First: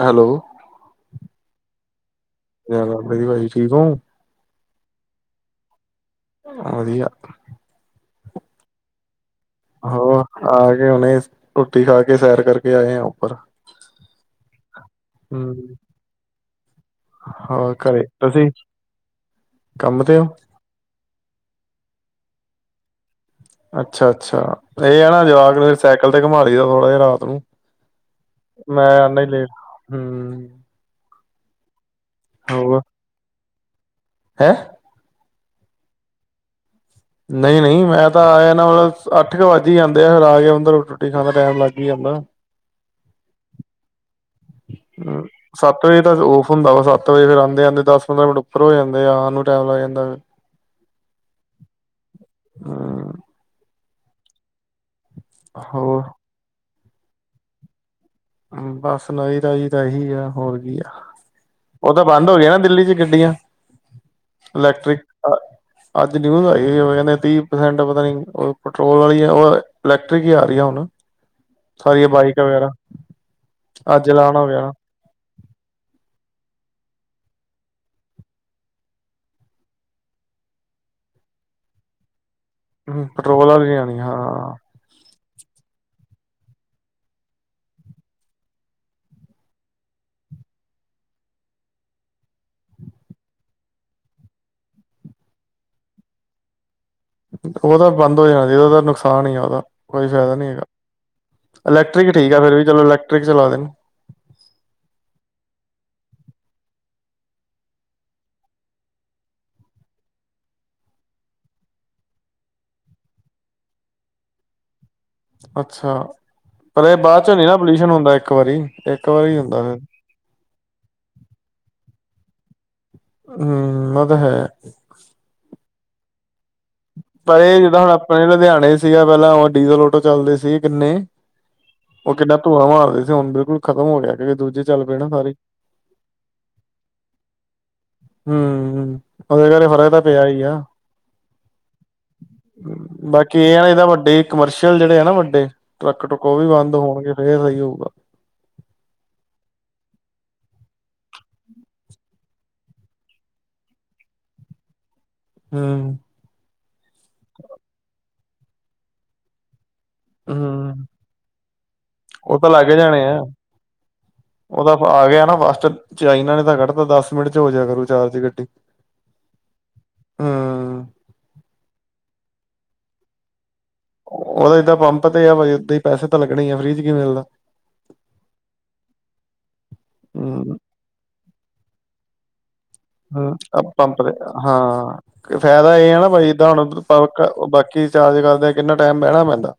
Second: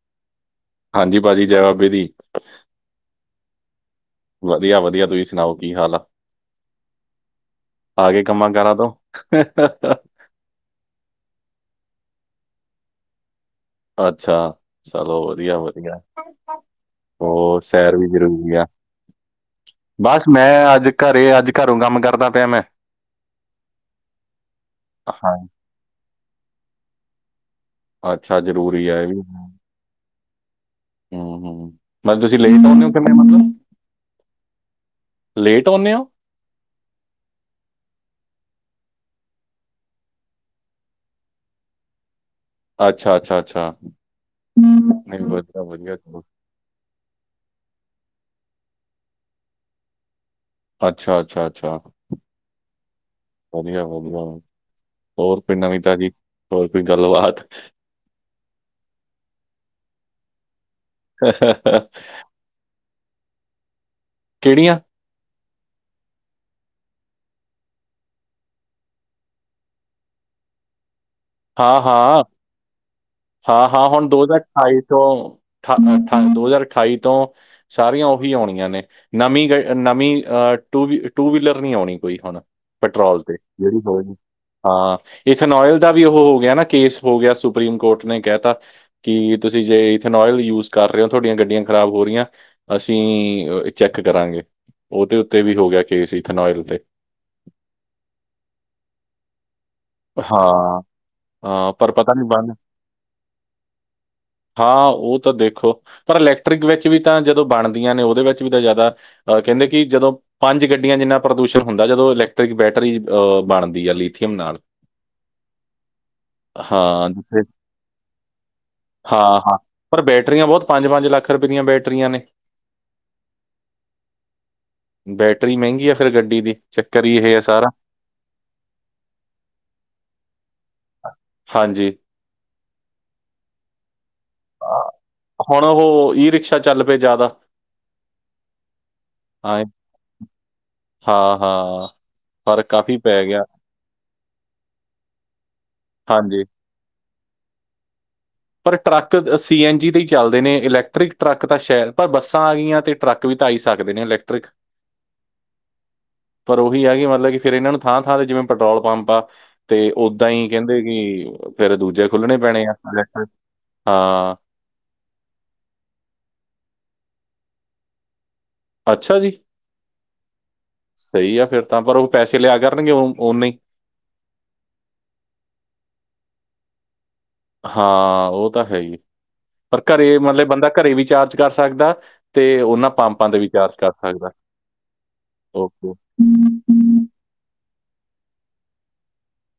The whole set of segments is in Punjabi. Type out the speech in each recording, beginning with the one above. ਹੈਲੋ ਹਾਂਜੀ, ਭਾਜੀ ਜੈ ਬਾਬੇ ਦੀ ਜ ਬਾਬੇ ਦੀ ਭਾਜੀ, ਠੀਕ ਹੋ ਵਧੀਆ ਵਧੀਆ, ਤੁਸੀਂ ਸੁਣਾਓ ਕੀ ਹਾਲ ਆ? ਵਧੀਆ। ਆਗੇ ਕੰਮਾਂ ਕਾਰਾਂ ਤੋਂ [unintelligible] ਉਹ ਆ ਕੇ ਹੁਨੇ ਰੋਟੀ ਖਾ ਕੇ, ਸੈਰ ਕਰਕੇ ਆਏ ਆ ਉੱਪਰ ਅੱਛਾ, ਚਲੋ ਹੂੰ ਵਧੀਆ ਵਧੀਆ। ਉਹਰ ਹੋਰ ਸੈਰ ਘਰੇ ਵੀ ਤੁਸੀਂ ਜ਼ਰੂਰੀ ਆ, ਕੰਮ ਤੇ ਬਸ ਹੋ ਮੈਂ ਅੱਜ ਘਰੇ ਅੱਜ ਘਰੋਂ ਕੰਮ ਕਰਦਾ ਪਿਆ ਮੈਂ ਅੱਛਾ ਅੱਛਾ, ਇਹ ਆ ਨਾ ਹਾਂ ਜਵਾਕ ਨੇ ਫ ਸਾਈਕਲ ਤੇ ਘੁਮਾ ਲਈ ਦਾ ਥੋੜਾ ਜਹਾ ਰਾਤ ਨੂੰ ਅੱਛਾ ਜ਼ਰੂਰੀ ਮੈਂ ਆ ਆਨਾ ਹੀ ਲੇਟ, ਹਮ ਹਮ ਹਮ ਮ ਤੁਸੀਂ ਲੇਟ [unintelligible] ਹੋਰ ਸਕਦੇ ਹੋ ਕਿਵੇਂ ਮਤਲਬ [unintelligible] ਲੇਟ ਆਉਂਨੇ ਹੋ ਨਹੀਂ ਨਹੀਂ ਮੈਂ ਤਾਂ ਆਆ ਨਾ ਮਤਲਬ ਅੱਠ ਕੁ ਵੱਜ ਹੀ ਜਾਂਦੇ ਆ ਫਿਰ ਆ ਕੇ ਰੋਟੀ ਰੋਟੀ ਖਾਣ ਦਾ ਟਾਈਮ ਲੱਗ ਹੀ ਜਾਂਦਾ ਅੱਛਾ ਅੱਛਾ ਅੱਛਾ, ਹੂੰ ਵਧੀਆ ਸੱਤ ਵਧੀਆ ਵਜੇ ਚ ਤਾਂ ਔਫ ਹੁੰਦਾ ਵਾ ਸਤ ਵਜੇ ਆਉਂਦੇ ਆਂਦੇ ਦਸ ਪੰਦਰਾਂ ਮਿੰਟ ਉੱਪਰ ਜਾਂਦੇ ਆ ਉਹ ਨੂੰ ਟਮ ਲਗ ਜਾਦੇਫਿਰ ਅੱਛਾ ਅੱਛਾ ਅੱਛਾ, ਹੂੰ ਵਧੀਆ ਵਧੀਆ ਹੋਰ ਕੋਈ ਨਵੀਂ ਹੋਰ ਤਾਜ਼ੀ, ਹੋਰ ਕੋਈ ਗੱਲਬਾਤ। ਬਸ ਨਵੀਂ ਤਾਜ਼ੀ ਤਾਂ ਇਹੀ ਆ ਹੋਰ ਕੀ ਆ [unintelligible] ਉਹ ਤਾਂ ਬੰਦ ਹੋ ਗਈਆਂ ਦਿੱਲੀ ਚ ਗੱਡੀਆਂ, ਕਿਹੜੀਆਂ ਇਲੈਕਟ੍ਰਿਕ ਆ ਅੱਜ ਨਿਊਜ਼ ਆਈ ਹੋਈ ਆ ਕਹਿੰਦੇ ਤੀਹ ਪ੍ਰਸੈਂਟ ਪਤਾ ਨੀਂ ਪੈਟਰੋਲ ਵਾਲੀ, ਉਹ ਇਲੈਕਟ੍ਰਿਕ ਹੀ ਆ ਰਹੀ ਆ ਹੁਣ। ਹਾਂ ਸਾਰੀਆਂ ਹਾਂ, ਬਾਈਕ ਵਗੈਰਾ ਹਾਂ ਹਾਂ ਹੁਣ ਅੱਜ ਦੋ ਹਜ਼ਾਰ ਲਾਣਾ ਵਗੈਰਾ ਠਾਈ ਤੋਂ ਠਣ ਠਨ ਦੋ ਹਜ਼ਾਰ ਅਠਾਈ ਤੋਂ ਸਾਰੀਆਂ ਉਹੀ ਆਉਣੀਆਂ ਨੇਂ ਨਵੀਂ ਗ ਨਵੀਂ ਅਹ ਟੂ ਟੂ ਵੀਲਰ ਨ੍ਈਂ ਆਉਣੀ ਕੋਈ ਹੁਣ। ਪੇਟਰੋਲ ਤੇ ਪੈਟਰੋਲ ਵਾਲੀ ਨੀ ਜੇਡੀ ਆਣੀ ਹੋਏਗੀ, ਹਾਂ ਹਾਂ। ਇਥਨੋਇਲ ਦਾ ਵੀ ਉਹ ਹੋ ਗਿਆ ਨਾਂ ਕੇਸ ਹੋ ਗਿਆ, ਸੁਪਰੀਮ ਕੋਰਟ ਨੇ ਕਹਿ ਤਾ ਕਿ ਤੁਸੀਂ ਜੇ ਇਥੇਨੋਇਲ ਯੂਜ ਕਰ ਰਹੇ ਹੋ, ਤੁਹਾਡੀਆਂ ਗੱਡੀਆਂ ਖਰਾਬ ਹੋ ਰਹੀਆਂ। ਅਸੀਂ ਚੈੱਕ ਕਰਾਂਗੇ, ਉਹਦੇ ਉੱਤੇ ਵੀ ਹੋ ਗਿਆ ਕੇਸ ਇਥਨੋਇਲ ਤੇ। ਉਹ ਤਾਂ ਬੰਦ ਹੋ ਜਾਣਾ ਚਾਈਦਾ, ਉਹਦਾ ਨੁਕਸਾਨ ਹੀ ਆ ਉਹਦਾ। ਕੋਈ ਫਾਇਦਾ ਨ੍ਹੀਂ ਹੈਗਾ, ਹਾਂ ਹਾਂ, ਪਰ ਇਲੈਕਟ੍ਰਿਕ ਪਤਾ ਨਹੀਂ ਠੀਕ ਆ ਬੰਦ ਫਿਰ ਵੀ ਚਲੋ ਇਲੈਕਟ੍ਰਿਕ ਚਲਾ ਦੇਨ। ਹਾਂ, ਉਹ ਤਾਂ ਦੇਖੋ ਪਰ ਇਲੈਕਟ੍ਰਿਕ ਵਿੱਚ ਵੀ ਤਾਂ ਜਦੋਂ ਬਣਦੀਆਂ ਨੇਂ ਉਹਦੇ ਵਿੱਚ ਵੀ ਤਾਂ ਜ਼ਿਆਦਾ ਅਹ ਕਹਿੰਦੇ ਕਿ ਜਦੋਂ ਪੰਜ ਗੱਡੀਆਂ ਜਿੰਨਾ ਪ੍ਰਦੂਸ਼ਣ ਹੁੰਦਾ ਜਦੋਂ ਇਲੈਕਟ੍ਰਿਕ ਬੈਟਰੀ ਅਹ ਬਣਦੀ ਆ ਲੀਥੀਅਮ ਨਾਲ। ਅੱਛਾ, ਪਰ ਇਹ ਹਾਂ ਬਾਅਦ ਚੋਂ ਜਿੱਥੇ- ਨੀਂ ਨਾਂ ਪੋਲਿਊਸ਼ਨ ਹੁੰਦਾ ਇੱਕ ਵਾਰੀ ਇੱਕ ਵਾਰੀ ਹਾਂ ਹਾਂ ਹੁੰਦਾ ਫਿਰ ਪਰ ਬੈਟਰੀਆਂ ਬਹੁਤ ਪੰਜ-ਪੰਜ ਲੱਖ ਰੁਪਏ ਦੀਆਂ ਬੈਟਰੀਆਂ ਨੇਂ। ਹਂ ਉਹ ਤਾਂ ਹੈ। ਬੈਟਰੀ ਮਹਿੰਗੀ ਆ ਫੇਰ ਗੱਡੀ ਦੀ। ਚੱਕਰ ਹੀ ਆ ਪਰ ਇਹ ਸਾਰਾ ਜਿਹੜਾ ਹੁਣ ਆਪਣੇ ਲੁਧਿਆਣੇ ਸੀਗਾ ਪਹਿਲਾਂ ਉਹ ਡੀਜ਼ਲ ਆਟੋ ਚੱਲਦੇ ਸੀ ਕਿੰਨੇ ਹਾਂਜੀ ਉਹ ਕਿੱਡਾ ਧੂਆਂ ਮਾਰਦੇ ਸੀ। ਹੁਣ ਬਿਲਕੁਲ ਖਤਮ ਹੋ ਗਿਆ ਕਿਉਕਿ ਦੂਜੇ ਚੱਲ ਪਏ ਨਾ ਸਾਰੇ ਹੁਣ, ਉਹ ਈ ਰਿਕਸ਼ਾ ਚੱਲ ਪਏ ਜ਼ਿਆਦਾ। ਹਂ, ਉਹਦੇ ਹਾਂ ਕਰਕੇ ਫਰਕ ਤਾਂ ਪਿਆ ਹੀ ਆ। ਹਾਂ, ਹਾਂ। ਪਰ ਕਾਫੀ ਪੈ ਬਾਕੀ ਗਿਆ ਇਹ ਨਾਂ ਇਦਾ ਵੱਡੀ ਕਮਰਸ਼ੀਅਲ ਜਿਹੜੇ ਆ ਨਾਂ ਵੱਡੇ ਟਰੱਕ ਟਰੁੱਕ ਹਾਂਜੀ ਉਹ ਵੀ ਬੰਦ ਹੋਣਗੇ ਫੇਰ ਸਹੀ ਹੋਊਗਾ। ਪਰ ਟਰੱਕ ਸੀ ਐਨ ਜੀ ਤੇ ਹੀ ਚੱਲਦੇ ਨੇਂ, ਇਲੈਕਟ੍ਰਿਕ ਟਰੱਕ ਤਾਂ ਸ਼ਹਿਰ ਪਰ ਬੱਸਾਂ ਆ ਗਈਆਂ ਤੇ ਟਰੱਕ ਵੀ ਤਾਂ ਆਈ ਸਕਦੇ ਨੇਂ ਇਲੈਕਟ੍ਰਿਕ। ਹਂ ਪਰ ਉਹੀ ਆ ਕਿ ਮਤਲਬ ਕਿ ਫੇਰ ਇਹਨਾਂ ਨੂੰ ਥਾਂ ਥਾਂ ਤੇ ਜਿਵੇਂ ਪੈਟਰੋਲ ਪੰਪ ਆ ਤੇ ਓਦਾਂ ਹੀ ਕਹਿੰਦੇ ਹੂੰ ਕਿ ਫੇਰ ਦੂਜੇ ਖੁੱਲਣੇ ਉਹ ਤਾਂ ਪੈਣੇ ਆ, ਇਲੇਕਟ੍ਰਿਕ। ਹਾਂ। ਉਦਾ ਫ ਆ ਗਿਆ ਨਾਂ [unintelligible] ਚਾਈਨਾਂ ਨੇ ਤਾਂ ਕੱਢ ਤਾਂ ਦਸ ਮਿੰਟ ਚ ਹੋ ਜਿਆ ਕਰੂ ਚਾਰਜ ਗੱਡੀ। ਅੱਛਾ ਜੀ! ਹੂੰ ਸਹੀ ਆ ਫਿਰ ਤਾਂ, ਪਰ ਉਹ ਪੈਸੇ ਲਿਆ ਕਰਨਗੇ, ਓਨੇ ਹੀ ਉਹਦਾ ਏਦਾਂ ਪੰਪ ਤੇ ਆ, ਬ ਓਦਾਂ ਹੀ ਪੈਸੇ ਤਾਂ ਲੱਗਣੇ ਹੀ ਆ। ਫ੍ਰੀ'ਚ ਕੀ ਮਿਲਦਾ। ਹਾਂ ਉਹ ਤਾਂ ਹੈ ਹੀ, ਪਰ, ਘਰੇ ਹੂੰ ਮਤਲਬ ਬੰਦਾ, ਘਰੇ ਵੀ ਚਾਰਜ ਕਰ ਸਕਦਾ। ਤੇ, ਉਹਨਾਂ ਪੰਪਾਂ ਤੇ ਵੀ ਹਂ, ਚਾਰਜ ਕਰ ਪੰਪ ਦੇ ਸਕਦਾ ਹਾਂ ਫੈਦਾ ਏ ਓਕੇ ਨਾਂ ਬਈ ਜਿਦਾਂ ਹੁਣ ੳ ਕ ਬਾਕੀ ਚਾਰਜ ਕਰਦੇ ਕਿੰਨਾ ਟਾਈਮ ਬਹਿਣਾ ਪੈਂਦਾ।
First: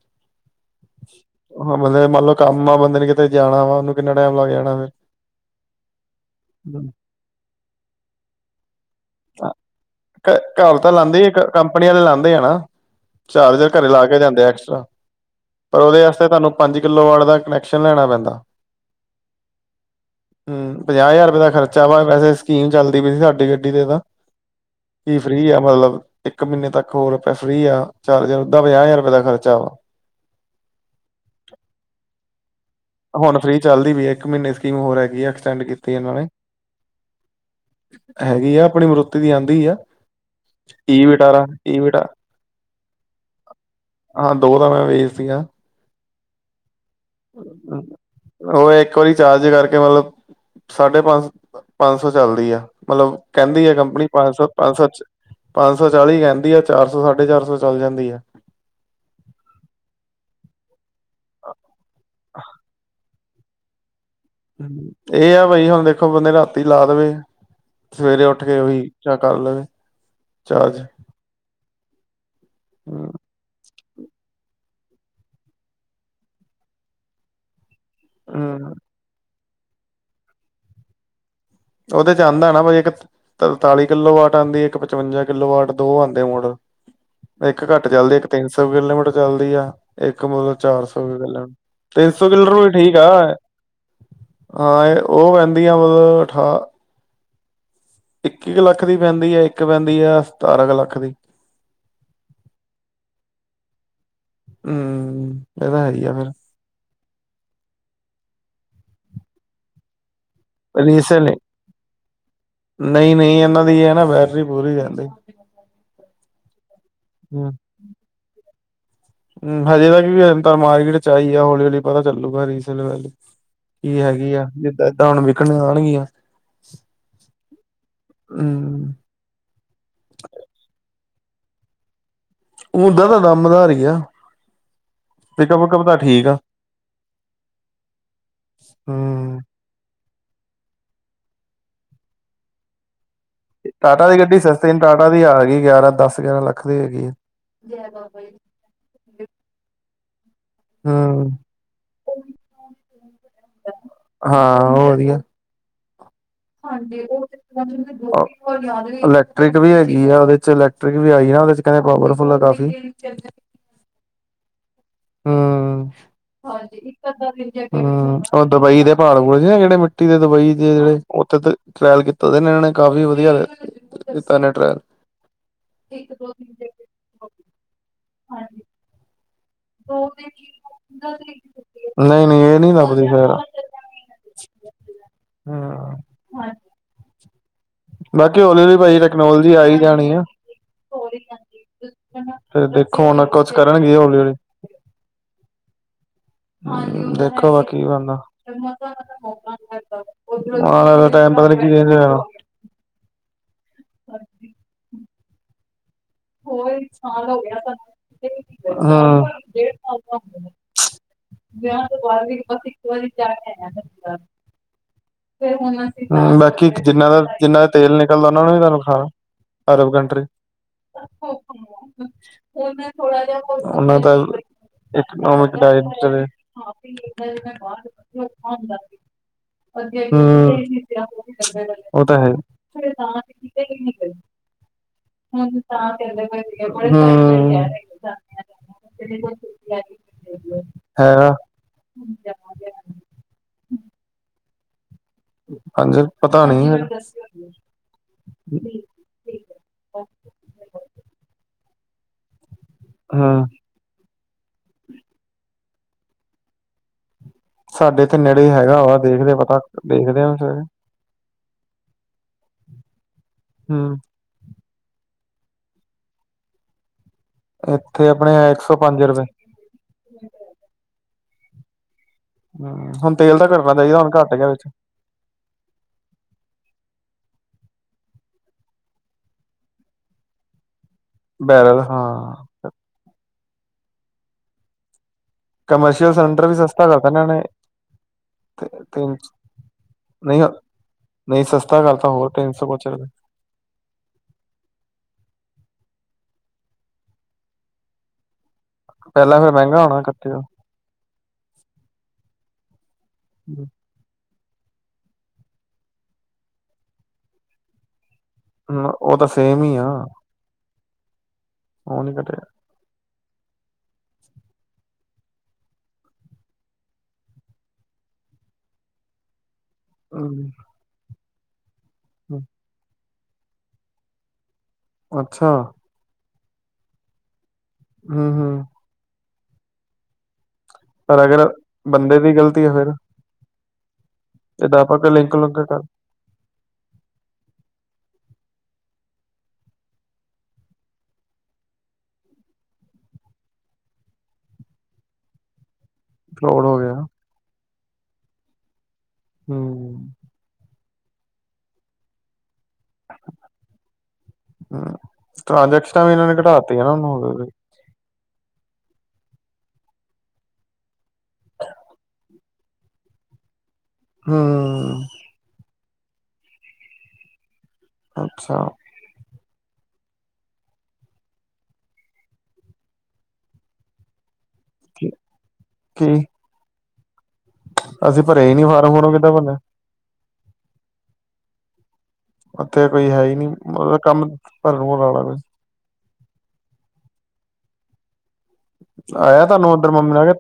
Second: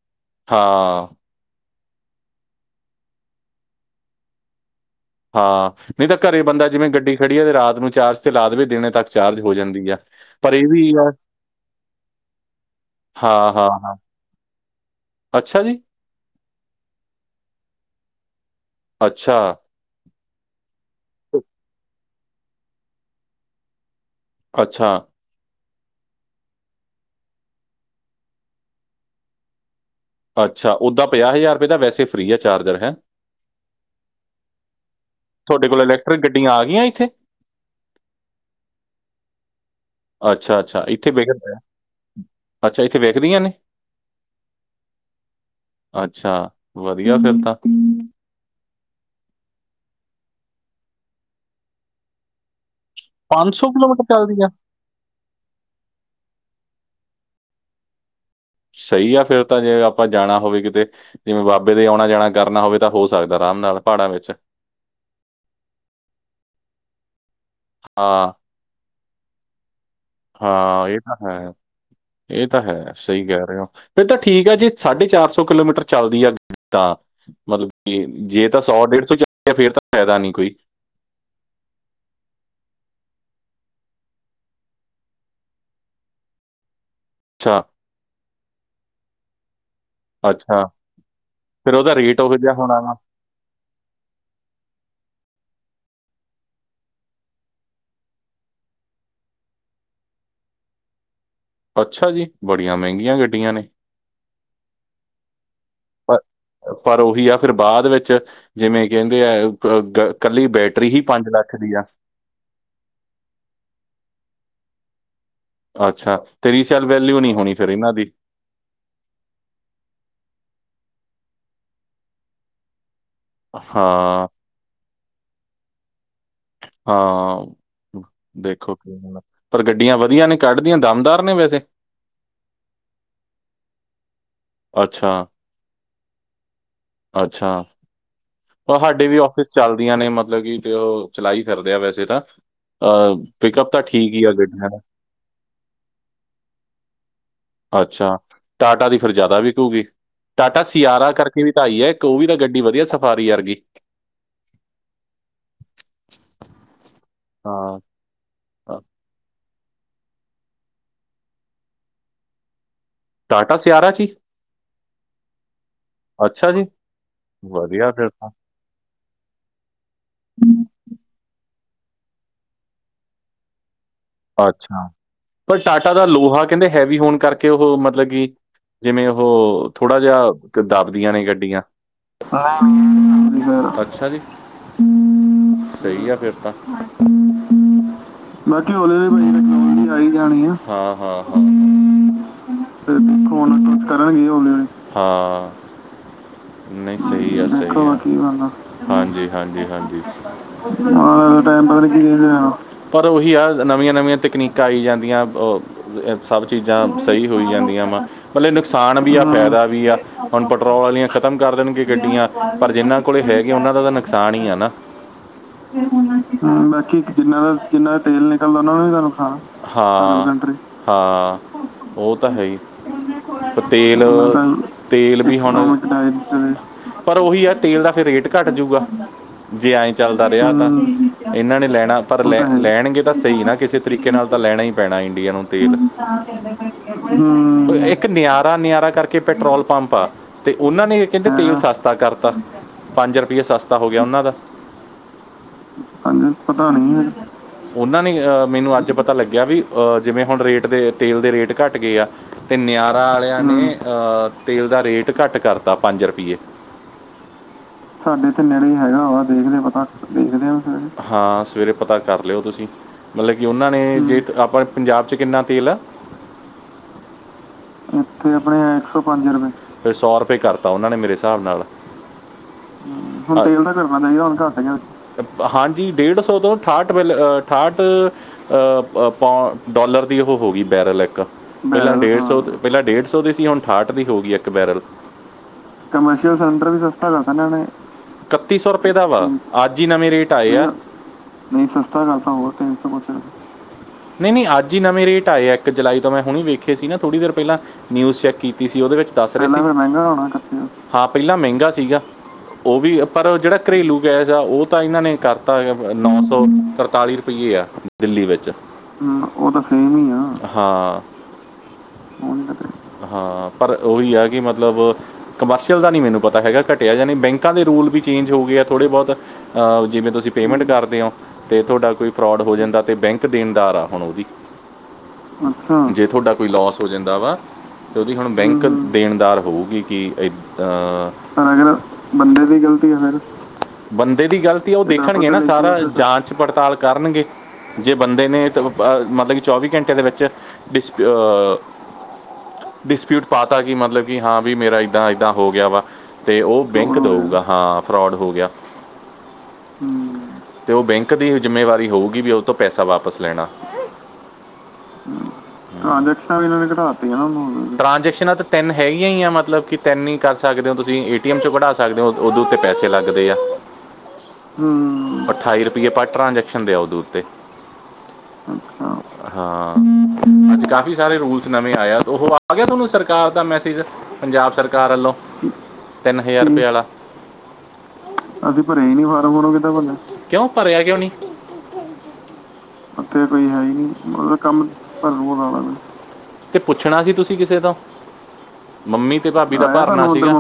ਹਾਂ ਹ ਬੰਦੇ ਮੰਨ ਲਓ ਕੰਮ ਆ ਬੰਦੇ ਨੇਂ ਕਿਤੇ ਜਾਣਾ ਵਾ, ਉਹਨੂੰ ਕਿੰਨਾ ਟਾਈਮ ਲੱਗ ਜਾਣਾ ਫਿਰ ਹਾਂ, ਨ੍ਹੀਂ ਤਾਂ ਘਰੇ ਬੰਦਾ ਜਿਵੇਂ ਹੂੰ। ਗੱਡੀ ਖੜੀ ਐ ਤੇ ਰਾਤ ਨੂੰ ਚਾਰਜ ਤੇ ਲਾ ਦੇਵੇ ਦਿਨੇਂ ਤੱਕ ਚਾਰਜ ਹੋ [unintelligible] ਜਾਂਦੀ ਆ। ਪਰ ਇਹ ਘਰ ਵੀ ਤਾਂ ਆ ਲਾਂਦੇ ਈ ਕੰਪਨੀ ਆਲੇ ਲਾਂਦੇ ਆ ਨਾਂ। ਹਾਂ, ਹਾਂ, ਚਾਰਜਰ ਘਰੇ ਹਾਂ। ਲਾ ਕੇ ਜਾਂਦੇ ਆ ਐਕਸਟਰਾ, ਅੱਛਾ ਜੀ! ਪਰ ਉਹਦੇ ਵਾਸਤੇ ਤੁਹਾਨੂੰ ਪੰਜ ਕਿੱਲੋ ਵਾਲੇ ਦਾ ਕਨੈਕਸ਼ਨ ਲੈਣਾ ਪੈਂਦਾ। ਅੱਛਾ ਹਂ, ਪੰਜਾਹ ਹਜ਼ਾਰ ਰੁਪਏ ਦਾ ਖਰਚਾ ਵਾ ਵੈਸੇ ਸਕੀਮ ਚੱਲਦੀ ਪਈ ਸੀ। ਸਾਡੀ ਗੱਡੀ ਤੇ ਤਾਂ। ਅੱਛਾ। ਫ੍ਰੀ ਆ, ਮਤਲਬ। ਇੱਕ ਮਹੀਨੇ ਤੱਕ ਹੋਰ ਰ ਫ੍ਰੀ ਆ, ਚਾਰ- ਹਜਾਰ, ਉਦਾ ਪੰਜਾਹ-ਹਜ਼ਾਰ ਰੁਪਏ ਦਾ ਖਰਚਾ ਵਾ। ਅੱਛਾ, ਉੱਦਾਂ ਪੰਜਾਹ-ਹਜ਼ਾਰ ਰੁਪਏ ਦਾ, ਵੈਸੇ ਫ੍ਰੀ ਆ, ਚਾਰਜਰ ਹੈਂ। ਹੁਣ ਫ੍ਰੀ ਚੱਲਦੀ ਪਈ ਆ, ਇੱਕ ਮਹੀਨੇ ਸਕੀਮ ਹੋਰ ਹੈਗੀ ਹੈ। ਸੇਂਡ ਤੁਹਾਡੇ ਕੋਲ ਕੀਤੀ ਇਹਨਾਂ ਇਲੈਕਟ੍ਰਿਕ ਨੇ, ਗੱਡੀਆਂ ਆ ਗਈਆਂ ਇੱਥੇ? ਹੈਗੀ ਆ। ਆਪਣੀ ਮਰੁਤੀ ਦੀ ਆਂਦੀ ਆ, ਅੱਛਾ, ਅੱਛਾ ਈ ਇੱਥੇ ਵਟਾਰਾ, ਈ ਵਟ ਦੀਆਂ ਨੇ। ਹਾਂ, ਦੋ ਤਾਂ ਮੈਂ, ਵੇਚਤੀਆ ਅੱਛਾ, ਵਧੀਆ ਫਿਰ ਤਾ। ਉਹ ਇੱਕ ਵਾਰੀ ਚਾਰਜ ਕਰਕੇ, ਮਤਲਬ ਸਾਢੇ ਪੰਜ, ਪੰਜ-ਸੌ ਚੱਲਦੀ ਆ। ਮਤਲਬ ਕਹਿੰਦੀ ਹੈ ਕਿਲੋਮੀਟਰ ਕੰਪਨੀ, ਚੱਲਦੀ ਆ? ਪੰਜ-ਸੱਤ, ਪੰਜ, ਸੱ ਪੰਜਸੌ ਚਾਲੀ ਕਹਿੰਦੀ ਆ। ਚਾਰ ਸੌ, ਸਾਢੇ ਚਾਰ ਸੌ, ਚੱਲ ਜਾਂਦੀ ਆ। ਸਹੀ ਆ ਫਿਰ ਤਾਂ ਜੇ ਆਪਾਂ ਜਾਣਾ ਹੋਵੇ ਕਿਤੇ, ਜਿਵੇਂ ਬਾਬੇ ਦੇ ਆਉਣਾ ਜਾਣਾ ਕਰਨਾ ਹੋਵੇ ਤਾਂ, ਹੋ ਆਰਾਮ ਨਾਲ, ਪਹਾੜਾਂ ਵਿੱਚ ਇਹ ਆ ਬਾਈ ਹੁਣ ਦੇਖੋ, ਬੰਦੇ ਰਾਤੀ ਲਾ ਦੇਵੇ, ਸਵੇਰੇ ਹਾਂ, ਉੱਠ ਕੇ, ਵਈ, ਜਾਂ ਕੱਲ ਹਾਂ। ਇਹ ਤਾਂ ਹੈ, ਇਹ ਤਾਂ ਹੈ, ਹਮ ਸਹੀ ਕਹਿ ਰਹੇ ਹੋ। ਫਿਰ ਤਾਂ ਠੀਕ ਆ ਜੇ, ਸਾਢੇ ਚਾਰਸੌ, ਕਿਲੋਮੀਟਰ ਚੱਲਦੀ ਆ। ਤਾਂ, ਮਤਲਬ ਜੇ ਤਾਂ, ਸੌ-ਡੇਢ ਸੌ, ਚੱਲ ਗਿਆ ਫੇਰ ਤਾਂ ਫਾਇਦਾ ਨੀ ਕੋਈ। ਉਹਦੇ'ਚ ਆਂਦਾ ਨਾ ਤਰਤਾਲੀ ਕਿੱਲੋ ਵਾਟ ਆਂਦੀ, ਇੱਕ ਪਚਵੰਜਾ ਕਿੱਲੋ ਵਾਟ, ਦੋ ਆਉਂਦੇ ਮੌੜਲ। ਅੱਛਾ ਇੱਕ ਘੱਟ ਚੱਲਦੀ। ਇੱਕ ਤਿੰਨਸੌ ਕਿਲੋਮੀਟਰ ਚੱਲਦੀ ਆ, ਇੱਕ ਮਤਲਬ ਅੱਛਾ ਚਾਰ ਸੌ ਕਿਲੋਮੀਟਰ। ਫਿਰ ਉਹਦਾ ਤਿੰਨ ਰੇਟ ਸੌ ਉਹ ਕਿੱਲੋਟਰ ਜਿਹਾ ਵੀ, ਹੋਣਾ ਠੀਕ ਵਾ ਆ। ਹਾਂ, ਇਹ, ਉਹ ਪੈਂਦੀਆਂ ਮਤਲਬ ਅਠਾਹ ਇੱਕ, ਇੱਕ ਲੱਖ ਦੀ ਪੈਂਦੀ ਹੈ, ਇੱਕ ਪੈਂਦੀ ਹੈ, ਸਤਾਰਾਂ ਕੁ ਲੱਖ ਦੀ। ਅੱਛਾ ਜੀ! ਬੜੀਆਂ ਮਹਿੰਗੀਆਂ ਗੱਡੀਆਂ ਨੇ। ਹਮ ਇਹ ਤਾਂ ਹੈ ਹੀ ਆ ਫਿਰ ਪਰ ਪਰ ਉਹੀ ਆ ਫਿਰ ਬਾਅਦ ਵਿੱਚ, ਜਿਵੇਂ ਕਹਿੰਦੇ ਆ, ਅ ਕੱਲੀ ਬੈਟਰੀ ਹੀ [unintelligible] ਲੱਖ ਦੀ ਆ ਨਹੀਂ-ਨਹੀਂ, ਇਹਨਾਂ ਦੀ ਐ ਨਾ, ਬੈਟਰੀ ਪੂਰੀ ਰਹਿੰਦੀ। ਅੱਛਾ, ਤੇਰੀਸੈਲ ਵੈਲਿਊ ਨਹੀਂ ਹੋਣੀ ਫਿਰ ਇਹਨਾਂ ਦੀ। ਹੂੰ, ਹਜੇ ਤੱਕ ਵੀ ਅਜ ਤ ਮਾਰਕੀਟ'ਚ ਆਈ ਆ, ਹੌਲੀ- ਹੌਲੀ ਪਤਾ ਚੱਲੂਗਾ ਰੀਸੇਲ ਹਾਂ ਕੀ ਹੈਗੀ ਆ, ਜਿੱਦਾਂ, ਏਦਾਂ ਹੁਣ ਵਿਕਣ ਆਣਗੀਆਂ। ਹਾ, ਦੇਖੋ, ਹਮ ਕੀ ਪਰ ਗੱਡੀਆਂ ਵਧੀਆ ਨੇ? ਕੱਢਦੀਆਂ ਦਮਦਾਰ ਨੇ ਵੈਸੇ। ਉਦਾ ਤਾਂ ਦਮਦਾਰ ਹੀ ਆ। ਅੱਛਾ ਤੇ ਪੀਕਪ-ਕੁਪ ਤਾਂ ਠੀਕ ਆ। ਹਾਡੇ ਵੀ ਹਮ ਆਫਿਸ ਚੱਲਦੀਆਂ ਨੇ ਮਤਲਬ ਕਿ ਤੇ, ਉਹ ਚਲਾਈ ਫਿਰਦੇ ਆ, ਵੈਸੇ ਤਾ ਟਾਟਾ ਦੀ ਗੱਡੀ ਸਸਤੀ ਟਾਟਾ ਦੀ ਆ, ਗਈ ਗਿਆਰਾਂ ਦਸ, ਗਿਆਰਾਂ ਲੱਖ ਦੀ ਹੈਗੀ ਆ। ਅੱਛਾ ਟਾਟਾ ਦੀ ਫਿਰ ਜ਼ਿਆਦਾ ਵੀ ਕੂਗੀ ਟਾਟਾ ਸਿਆਰਾਂ ਹਮ ਕਰਕੇ ਵੀ ਤਾਂ ਆਈ ਹੈ ਇੱਕ ਉਹ ਵੀ ਤਾਂ ਗੱਡੀ ਵਧੀਆ ਸ [inaudible] ਹਾਂ ਉਹ ਵਧੀਆ ਹਾਂਜੀ, ਉਹ ਹਾਂ ਦੋ ਅ, ਯਾਦ [unintelligible] ਕ੍ਰਿਕ ਵੀ ਹੈਗੀ ਆ। ਉਹਦੇ'ਚ ਇਲੈਕਟ੍ਰਿਕ ਵੀ ਆਈ ਨਾ, ਉਹਦੇ 'ਚ ਕਹਿੰਦੇ ਪਾਵਰਫੁਲ ਆ ਕਾਫੀ ਦੱਸ, ਇਆਰਾ 'ਚ ਹੀ ਹੂੰ, ਅੱਛਾ ਜੀ ਵਧੀਆ ਫਿਰ ਤਾਂ ਹੂੰ ਦੁਬਈ ਦੇ ਪਹਾੜ, ਪੁਹੁੜ, ਦੇ ਨਾ ਜਿਹੜੇ ਮਿੱਟੀ ਦੇ ਦੁਬਈ ਦੇ, ਜਿਹੜੇ ਉੱਥੇ ਤੇ ਟਰੈਲ ਕੀਤਾ ਸੀ, ਨਿਆਣੇ ਨੇ ਕਾਫੀ ਵਧੀਆ ਨੇ ਟਰਾਇਲ ਅੱਛਾ, ਪਰ ਟਾਟਾ ਦਾ ਲੋਹਾ ਕਹਿੰਦੇ ਹੈਵੀ ਹੋਣ ਕਰਕੇ ਉਹ, ਮਤਲਬ ਕਿ, ਜਿਵੇਂ ਉਹ ਥੋੜਾ ਜਿਹਾ ਦੱਬਦੀਆਂ ਨੇ ਗੱਡੀਆਂ, ਨਹੀਂ ਨਹੀਂ ਇਹ ਨੀ ਲੱਭਦੀ ਖੈਰ ਅੱਛਾ ਜੀ। ਹਮ ਸਹੀ ਆ ਫਿਰ ਤਾਂ ਹੌਲੀ ਬਾਕੀ ਹੌਲੀ ਭਾਜੀ ਟੈਕਨੋਲੋਜੀ ਆ ਹੀ ਆਈ ਜਾਣੀ ਆ ਫਿਰ ਦੇਖੋ ਕੁਛ ਹੁਣ ਕਰਨਗੇ ਹੌਲੀ ਹੌਲੀ ਕਰਨਗੇ ਆ ਨਹੀਂ ਸਹੀ ਆ, ਦੇਖੋ ਵਾ ਕੀ ਬਣਦਾ। ਹਾਂਜੀ ਹਾਂਜੀ ਹਾਂਜੀ ਆਉਣ ਵਾਲਾ ਟਾਈਮ ਪਤਾ ਨੀ ਪਰ ਉਹੀ ਆ, ਨਵੀਆਂ ਨਵੀਆਂ ਤਕਨੀਕਾਂ ਆਈ ਜਾਂਦੀਆਂ, ਸਭ ਚੀਜ਼ਾਂ ਸਹੀ ਹੋਈ ਜਾਂਦੀਆਂ ਵਾ, ਪਲੈ ਨੁਕਸਾਨ ਵੀ ਆ ਫਾਇਦਾ ਵੀ ਆ ਹੁਣ ਪੈਟਰੋਲ ਵਾਲੀਆਂ ਖ਼ਤਮ ਕਰ ਦੇਣਗੇ ਗੱਡੀਆਂ। ਪਰ ਜਿਨਾਂ ਕੋਲ ਹੈਗੇ ਉਹਨਾਂ ਦਾ ਤਾਂ ਨੁਕਸਾਨ ਹੀ ਆ ਨਾ। ਹਮ ਬਾਕੀ ਜਿੰਨਾ ਦਾ ਜਿੰਨਾ ਦਾ ਤੇਲ ਨੇ ਅੱਜ ਕਲ ਤਾਂ ਉਹਨਾਂ ਨੇ ਹੀ ਤੁਹਾਨੂੰ ਖਾਣਾ, ਅਰਬ ਕੰਟਰੀ ਹਾਂ ਹਾਂ ਉਹ ਤਾਂ ਹੈ ਹੀ ਉਹਨਾਂ ਤੇਲ ਦਾ ਤੇਲ ਵੀ ਇਕਨੋਮਿਕ ਹੁਣ ਡਾਇਟ ਚਲੇ ਪਰ ਉਹੀ ਹੈ ਤੇਲ ਦਾ ਫਿਰ ਰੇਟ ਘੱਟ ਜਊਗਾ। ਜੇ ਐਏ ਚੱਲਦਾ ਰਿਹਾ ਹੂੰ ਤਾਂ ਇਹਨਾਂ ਨੇ ਲੈਣਾ ਉਹ ਤਾਂ ਪਰ ਹੈ। ਲੈ ਲੈਣਗੇ, ਸਹੀ ਨਾ ਕਿਸੇ ਤਰੀਕੇ ਨਾਲ ਤਾਂ ਲੈਣਾ ਹੀ ਪੈਣਾ ਇੰਡੀਆ ਨੂੰ ਤੇਲ, ਹਉ ਸੀ ਇੱਕ ਨਿਆਰਾ ਨਿਆਰਾ ਕਰਕੇ ਕਿਹੜੀ ਪੈਟਰੋਲ ਪੰਪ ਆ, ਤੇ ਉਹਨਾਂ ਨੇ ਕਹਿੰਦੇ ਹੈਗਾ ਤੇਲ ਸਸ ਤਾ ਕਰਤਾ, ਪੰਜ ਰੁਪਈਏ ਸਸਤਾ ਹੋ ਗਿਆ ਉਹਨਾਂ ਦਾ ਹਾਂਜੀ ਪਤਾ ਨਹੀ। ਉਹਨਾਂ ਨੇ ਅਹ ਮੈਨੂੰ ਅੱਜ ਤਾ ਲੱਗਿਆ ਵੀ ਅਹ ਜਿਵੇਂ ਹੁਣ ਰੇਟ ਦੇ ਤੇਲ ਦੇ ਰੇਟ ਘੱਟ ਗਏ ਆ ਤੇ ਨਿਆਰ ਪੱਪਾ ਵਾਲਿਆਂ ਹੂੰ ਨੇ ਅਹ ਤੇਲ ਦਾ ਰੇਟ ਘੱਟ ਕਰਤਾ ਪੰਜ ਰੁਪਏ। ਸਾਡੇ ਤੇ ਨੇੜੇ ਹੀ ਹੈਗਾ ਵਾ ਦੇਖਦੇ ਪਤਾ ਦੇਖਦੇ ਆ ਫਿਰ ਹਾਂ ਸਵੇਰੇ ਪਤਾ ਕਰ ਲਿਓ ਤੁਸੀਂ ਮਤਲਬ ਕਿ ਉਹਨਾਂ ਨੇ ਹੂੰ ਜੇ ਅਤੇ ਆਪਾਂ ਪੰਜਾਬ 'ਚ ਕਿੰਨਾ ਤੇਲ ਆ ਇੱਥੇ ਆਪਣੇ ਇੱਕ ਸੌ ਪੰਜ ਰੁਪਏ। ਫਿਰ ਸੌ ਰੁਪਏ ਕਰਤਾ ਉਹਨਾਂ ਨੇ ਮੇਰੇ ਹਿਸਾਬ ਨਾਲ। ਹੁਣ ਤੇਲ ਤਾਂ ਘਟਨਾ ਚਾਹੀਦਾ, ਹੁਣ ਘੱਟ ਗਿਆ। ਹਾਂਜੀ ਡੇਢ ਸੌ ਤੋਂ ਅਠਾਹਠ ਵਲ ਅਠਾਹਠ ਪੌ ਡੋਲਰ ਦੀ ਉਹ ਹੋ ਗਈ ਬੈਰਲ ਇੱਕ। ਬੈਰਲ ਪਹਿਲਾਂ ਡੇਢ ਸੌ ਹਾਂ ਪਹਿਲਾਂ ਡੇਢ ਸੌ ਦੀ ਸੀ ਹੁਣ ਅਠਾਹਠ ਦੀ ਹੋ ਗਈ ਇੱਕ ਬੈਰਲ। ਕਮਰਸ਼ੀਅਲ ਸਿਲੰਡਰ ਵੀ ਸਸਤਾ ਕਰਤਾ ਇਹਨਾਂ ਨੇ ਇਕੱਤੀ ਸੋ ਰੁਪਏ ਦਾ ਤਿੰਨ ਵਾ ਅੱਜ ਹੀ ਨਵੇਂ ਰੇਟ ਨਹੀਂ ਆਏ ਆ ਨਹੀਂ ਸਸਤਾ ਕਰਤਾ। ਹੋਰ ਤਿਨਸੌ ਕੁਝ ਰੁਪਏ ਨਹੀਂ ਨਹੀਂ ਅੱਜ ਹੀ ਨਵੇਂ ਰੇਟ ਆਏ ਆ ਇੱਕ ਜੁਲਾਈ ਤੋਂ ਮੈਂ ਹੁਣ ਵੇਖੇ ਸੀ ਨਾ ਥੋੜ੍ਹੀ ਦੇਰ ਪਹਿਲਾਂ ਨਿਊਜ਼ ਚੈੱਕ ਕੀਤੀ। ਤੁਸੀ ਉਹਦੇ ਵਿੱਚ ਦੱਸ ਪਹਿਲਾਂ ਰਹੇ ਫਿਰ ਹਾਂ, ਪਹਿਲਾ ਮਹਿੰਗਾ ਹੋਣਾ ਕੱਟਿਆ ਏਕਤੀ ਸੌ, ਹਾਂ ਪਹਿਲਾਂ ਮਹਿੰਗਾ ਸੀਗਾ। ਉਹ ਵੀ ਪਰ ਜਿਹੜਾ ਘਰੇਲੂ ਗੈਸ ਆ ਉਹ ਤਾਂ ਇਹਨਾਂ ਨੇ ਕਰਤਾ ਨੌਸੌ ਤਰਤਾਲੀ ਰੁਪਈਏ ਆ ਦਿੱਲੀ ਵਿੱਚ ਹਮ ਉਹ ਤਾਂ ਸੇਮ ਹੀ ਆ, ਹਾ ਉਹ ਨੀ ਘਟਿਆ ਹਾਂ ਪਰ ਉਹੀ ਹੈ ਕਿ ਮਤਲਬ ਕਮਰਸ਼ੀਅਲ ਦਾ ਨਹੀਂ ਮੈਨੂੰ ਪਤਾ ਹੈਗਾ ਘਟਿਆ ਜਾ ਨਹੀ, ਬੈਂਕਾਂ ਦੇ ਰੂਲ ਵੀ ਚੇਂਜ ਹੋ ਗਏ ਆ ਥੋੜ੍ਹੇ ਬਹੁਤ ਜਿਵੇਂ ਤੁਸੀਂ ਪੇਮੈਂਟ ਕਰਦੇ ਹੋ ਅਤੇ ਤੁਹਾਡਾ ਕੋਈ ਫਰੋਡ ਹੋ ਜਾਂਦਾ ਅਤੇ ਬੈਂਕ ਦੇਣਦਾਰ ਆ ਹੁਣ ਉਹਦੀ ਅੱਛਾ, ਜੇ ਤੁਹਾਡਾ ਕੋਈ ਲੋਸ ਹੋ ਜਾਂਦਾ ਵਾ ਤੇ ਉਹਦੀ ਹੁਣ ਹੂੰ ਬੈਂਕ ਹੂੰ ਦੇਣਦਾਰ ਹੋਊਗੀ ਕਿ ਇ ਪਰ ਅਗਰ ਬੰਦੇ ਦੀ ਗ਼ਲਤੀ ਆ ਫਿਰ? ਬੰਦੇ ਦੀ ਗ਼ਲਤੀ ਆ ਜਿੱਦਾਂ ਉਹ ਆਪਾਂ ਕੋਈ ਦੇਖਣਗੇ ਲਿੰਕ ਨਾ ਲੁੰਕ ਸਾਰਾ ਕਰ ਜਾਂਚ ਪੜਤਾਲ ਕਰਨਗੇ। ਜੇ ਬੰਦੇ ਨੇ ਤਾਂ ਮਤਲਬ ਕਿ ਚੌਵੀ ਘੰਟੇ ਦੇ ਵਿੱਚ ਡਿਸਪ ਡਿਸਪਿਊਟ ਪਾ ਤਾ ਕਿ ਮਤਲਬ ਕਿ ਹਾਂ ਵੀ ਮੇਰਾ ਏਦਾਂ ਏਦਾਂ ਹੋ ਗਿਆ ਵਾ ਅਤੇ ਉਹ ਫਰੋਡ ਹੋ ਗਿਆ ਬੈਂਕ ਦਊਗਾ ਹਾਂ ਫਰੋਡ ਹੋ ਗਿਆ। ਹੂੰ ਅਤੇ ਉਹ ਬੈਂਕ ਦੀ ਜ਼ਿੰਮੇਵਾਰੀ ਹੋਊਗੀ ਵੀ ਉਹ ਤੋਂ ਪੈਸਾ ਵਾਪਸ ਲੈਣਾ। ਹੂੰ ਟ੍ਰਾਂਜੈਕਸ਼ਨਾਂ ਵੀ ਟਰਾਜੈਕਸ਼ਨਾ ਤੇ ਇਹਨਾਂ ਨੇ ਘਟਾਤੀਆਂ ਨਾ ਘਟਾਤਿਆ ਹੂੰ ਹੁਣ, ਟਰਾਜੈਕਸ਼ਨਾ ਤੇ ਤਿੰਨ ਹੈਗੀਆਂ ਹੀ ਆ ਮਤਲਬ ਕਿ ਤਿੰਨ ਹੀ ਕਰ ਸਕਦੇ ਹੋ ਤੁਸੀਂ ਏਟੀਐਮ ਚ ਕਢਾ ਸਕਦੇ ਹੋ, ਉਦੋਂ ਤੇ ਪੈਸੇ ਲੱਗਦੇ ਆ। [unintelligible] ਹਉ ਅਠਾਈ ਰੁਪਈਏ ਪਰ ਟ੍ਰਾਂਜੈਕਸ਼ਨ ਦੇ ਆ ਉਦੈ ਉਤੇ ਅੱਛਾ, ਹਾਂ। ਕਾਫੀ ਸਾਰੇ ਰੂਲਸ ਨਵੇਂ ਆਏ ਐ, ਤੇ ਓਹ ਆ ਗਿਆ ਥੋਨੂੰ ਸਰਕਾਰ ਦਾ ਮੈਸੇਜ ਪੰਜਾਬ ਸਰ ਕੀ ਕਾਰੱਲੋਂ ਤਿੰਨ ਕੀ ਹਜ਼ਾਰ ਰੁਪਏ ਆਲਾ। ਭਰੇ ਹੀ ਅਸੀਂ ਭਰਿਆ ਈ ਫਾਰਮ ਨੀ ਫੁਰਮ ਫਾਰਮ-ਫੂਰਮ ਭਰਨੇ ਕਿੱਦਾਂ ਭਰਣੈ। ਕਿਓਂ ਭਰਿਆ ਕਿਓਂ ਨੀ? ਉੱਥੇ ਔਥੇ ਹੀ ਕੋਈ ਹੈ ਈ ਨੀ ਉਹਦਾ ਮੈਕੇ ਕੰਮ ਭਰਨ ਭੁਰਨ ਵਾਲਾ ਭਰਲੂਗਾ ਕੋਈ ਲਾਲੇ ਬਿਲ ਤੇ ਪੁੱਛਣਾ ਸੀ ਤੁਸੀਂ ਕਿਸੇ ਤੋਂ, ਮੰਮੀ ਤੇ ਆਇਆ ਭਾਬੀ ਦਾ ਤੁਹਾਨੂੰ ਉੱਧਰ ਭਰਨਾ ਮੰਮੀ ਨਾਲ ਸੀਗਾ। ਕੇ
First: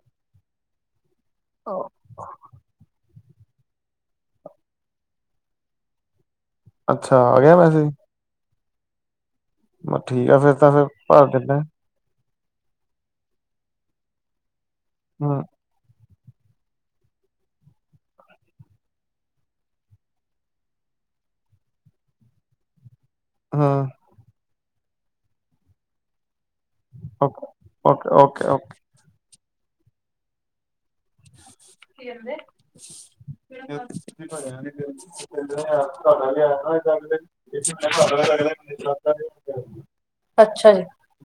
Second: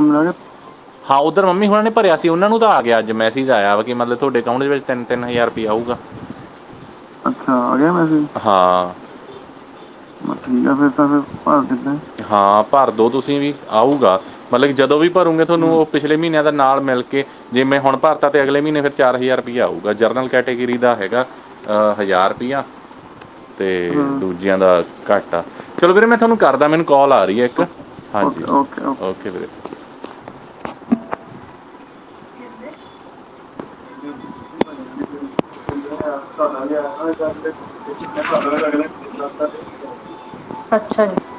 ਹਾਂ, ਔਧਰ ਮੰਮੀ ਹੋਰਾ ਨੇ ਭਰਿਆ ਸੀ, ਔਨਾਂ ਨੂੰ ਤਾਂ ਆ ਗਿਆ ਅੱਜ ਮੈਸਿਜ ਆਇਆ ਵਾ ਕਿ ਮਤਲਬ ਤੁਹਾਡੇ ਅਕਾਊਂਟ ਵਿੱਚ ਤਿੰਨ ਤਿੰਨ ਹਜ਼ਾਰ ਪੇ ਆਊਗਾ। ਆ ਅੱਛਾ ਗਿਆ ਆਗਿਐ ਮੈਸੇਜ ਮੈਸਿਜ? ਹਾਂ। ਬ ਆ ਫਿਰ ਠੀਕ ਐ ਫਿਰ ਫੇਰ ਤਾਂ ਫੇਰ ਦਿੰਦੇ ਭਰ ਦਿੱਤੇ। ਹਾਂ ਭਰ ਦੋ ਤੁਸੀਂ ਵੀ, ਆਊਗਾ। ਮਤਲਬ ਕਿ ਜਦੋਂ ਵੀ ਹੂੰ ਭਰੋਂਗੇ ਤੁਹਾਨੂੰ ਓਹ ਪਿਛਲੇ ਮੀਨੀਆਂ ਦਾ ਨਾਲ ਮਿਲ ਕੇ ਜਿਵੇਂ ਹੁਣ ਭਰਤਾ ਤੇ ਅਗਲੇ ਮੀਨੇ ਫਿਰ ਚਾਰ ਹਜ਼ਾਰ ਰੁਪਇਆ ਆਊਗਾ। ਉਂ ਜਰਨਲ ਕੈਟ ਕੈਟੇਗਰੀ ਦਾ ਹੈਗਾ ਅਹ ਹਜ਼ਾਰ ਰੁਪਇਆ ਹੂੰ ਤੇ ਦੂਜ ਦੇਆ ਦਾ ਘਾਟਾ, ਚਲੋ ਵੀਰੇ ਮੈਂ ਥਾਨੂੰ ਕਰਦਾ ਮੈਨੂੰ ਕਾਲ ਆ ਰਹੀ ਹੈ ਓਕੇ ਇੱਕ ਓਕੇ ਹਾਂਜੀ ਓਕੇ, ਓਕਏ ਵੀਰੇ ਕੀ ਕਹਿੰਦੈ [inaudible] [unintelligible] ਅੱਛਾ ਜੀ